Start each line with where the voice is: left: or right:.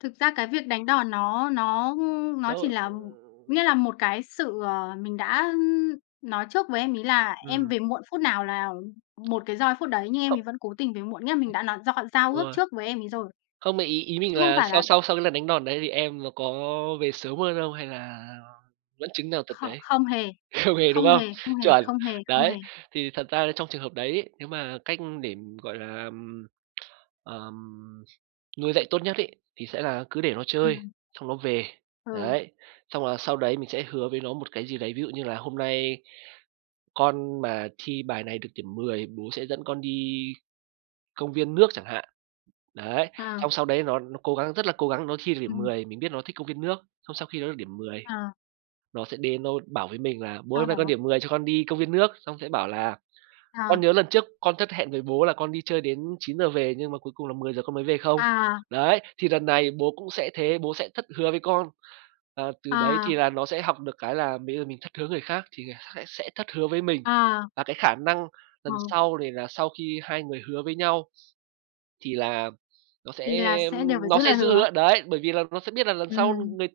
left: Thực ra cái việc đánh đòn nó nó, ưm, nó chỉ
right: Đâu
left: là nghĩa là một cái sự, ờ, mình đã, ưm, nói trước với em ấy là em
right: Ừm.
left: về muộn phút nào là 1 cái roi phút đấy, nhưng em
right: Cộng
left: ấy vẫn cố tình về muộn, nghĩa là mình đã nói gio giao
right: Đúng
left: ước
right: rồi.
left: trước với em ấy rồi.
right: Không, mà ý ý mình
left: Chứ không
right: là
left: phải
right: sau
left: là
right: sau sau cái lần đánh đòn đấy thì em nó có về sớm hơn không hay là vẫn chứng nào tật
left: Kh
right: đấy?
left: không hề.
right: Không về, đúng
left: Không
right: không?
left: hề, không hề,
right: Chuẩn,
left: không hề, không
right: đấy,
left: hề.
right: thì thật ra trong trường hợp đấy ấy, nếu mà cách để, ừm, gọi là, ừm, ờm, nuôi dạy tốt nhất ấy, thì sẽ là cứ để nó chơi,
left: Ừm.
right: xong nó về.
left: Ừ.
right: Đấy, xong là sau đấy mình sẽ hứa với nó một cái gì đấy, ví dụ như là hôm nay con mà thi bài này được điểm 10, bố sẽ dẫn con đi công viên nước chẳng hạn. Đấy,
left: À.
right: xong sau đấy nó nó cố gắng, rất là cố gắng nó thi được điểm
left: Ừm.
right: 10, mình biết nó thích công viên nước, xong sau khi nó được điểm 10,
left: À.
right: nó sẽ đến nó bảo với mình là "Bố ơi,
left: Sau
right: hôm nay con
left: đó
right: điểm 10, cho con đi công viên nước." Xong sẽ bảo là
left: À.
right: "Con nhớ lần trước con thất hẹn với bố là con đi chơi đến 9:00 về nhưng mà cuối cùng là 10:00 con mới về không?
left: À.
right: Đấy, thì lần này bố cũng sẽ thế, bố sẽ thất hứa với con." Là từ đấy thì
left: À.
right: là nó sẽ học được cái là bây giờ mình thất hứa người khác thì sẽ sẽ thất hứa với mình.
left: À.
right: Và cái khả năng
left: Ờ.
right: lần sau này là sau khi hai người hứa với nhau thì là nó
left: Thì
right: sẽ,
left: là sẽ đều
right: ưm,
left: phải
right: nó
left: giữ
right: sẽ
left: lời
right: giữ
left: hứa.
right: hứa. Đấy, bởi vì là nó sẽ biết là lần sau
left: Ừm.
right: người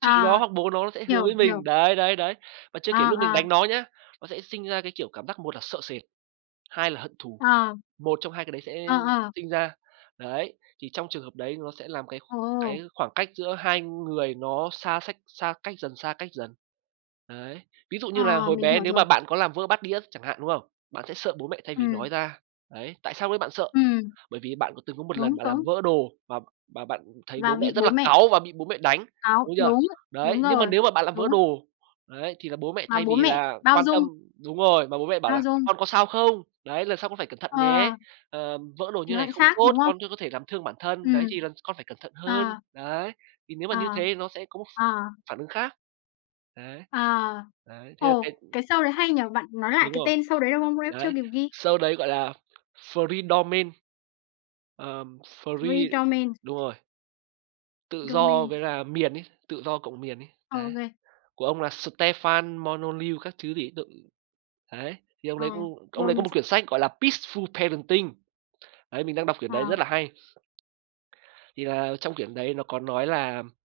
right: chị nó
left: À.
right: hoặc bố nó nó sẽ hứa
left: Hiểu,
right: với
left: hiểu.
right: mình. Đấy, đấy, đấy, và chưa
left: À,
right: kể lúc mình
left: à.
right: đánh nó nhá, nó sẽ sinh ra cái kiểu cảm giác một là sợ sệt, hai là hận thù,
left: À.
right: một trong hai cái đấy
left: Ờ,
right: sẽ
left: ờ.
right: sinh ra. Đấy, thì trong trường hợp đấy nó sẽ làm cái
left: Ừ, ừ.
right: cái khoảng cách giữa hai người nó xa sách xa cách dần, xa cách dần. Đấy. Ví dụ như là
left: À,
right: hồi
left: mình
right: bé
left: hiểu
right: nếu mà
left: rồi.
right: bạn có làm vỡ bát đĩa chẳng hạn, đúng không? Bạn sẽ sợ bố mẹ thay vì nói
left: Ừm.
right: ra. Đấy, tại sao lúc đấy bạn sợ?
left: Ừm.
right: Bởi vì bạn c từng có một lần
left: Đúng,
right: bạn làm
left: đúng.
right: vỡ đồ và b bạn thấy
left: Và
right: bố mẹ
left: bị
right: rất
left: bố
right: là
left: mẹ
right: cáu và bị bố mẹ đánh,
left: cáu,
right: đúng chưa?
left: đúng.
right: Đấy,
left: Đúng
right: nhưng mà
left: rồi.
right: nếu mà bạn làm vỡ
left: Đúng.
right: đồ, đấy, thì là bố mẹ
left: Mà
right: thay
left: bố
right: vì
left: mẹ
right: là
left: bao
right: quan
left: dung.
right: tâm đúng rồi, mà bố mẹ bảo
left: Bao
right: là
left: dung.
right: "Con có sao không? Đấy, lần sau con phải cẩn thận nhé,
left: Ờ.
right: ờm, vỡ đồ
left: Thì
right: như thế
left: nó
right: này
left: lại
right: không
left: khác,
right: tốt,
left: đúng không?
right: con sẽ có thể làm thương bản thân. Đấy,
left: Ừm.
right: thì lần s con phải cẩn thận hơn."
left: À.
right: Đấy, thì nếu mà như
left: À.
right: thế thì nó sẽ có một
left: À.
right: phản ứng khác. Đấy.
left: À.
right: Đấy, thế là cái
left: Ồ. Cái show đấy hay nhỉ? Bạn nói lại
right: Đúng
left: cái
right: rồi.
left: tên show đấy được không? Lúc nãy chưa
right: Đấy.
left: kịp ghi.
right: Show đấy gọi là Freedomain. Ờm,
left: thờ ri
right: free
left: đo men.
right: đúng rồi. Tự do với
left: Domain.
right: là miền ấy, tự do cộng miền ấy. Đấy.
left: OK.
right: Của ông là Stefan Molyneux các thứ gì ấy. [unintelligible] Đấy, thì ông
left: À.
right: đấy cũng ông
left: Rồi
right: đấy có
left: mình
right: một
left: sẽ
right: quyển sách gọi là "Peaceful Parenting". Đấy, mình đang đọc quyển đấy rất
left: À.
right: là hay. Thì là trong quyển đấy nó có nói là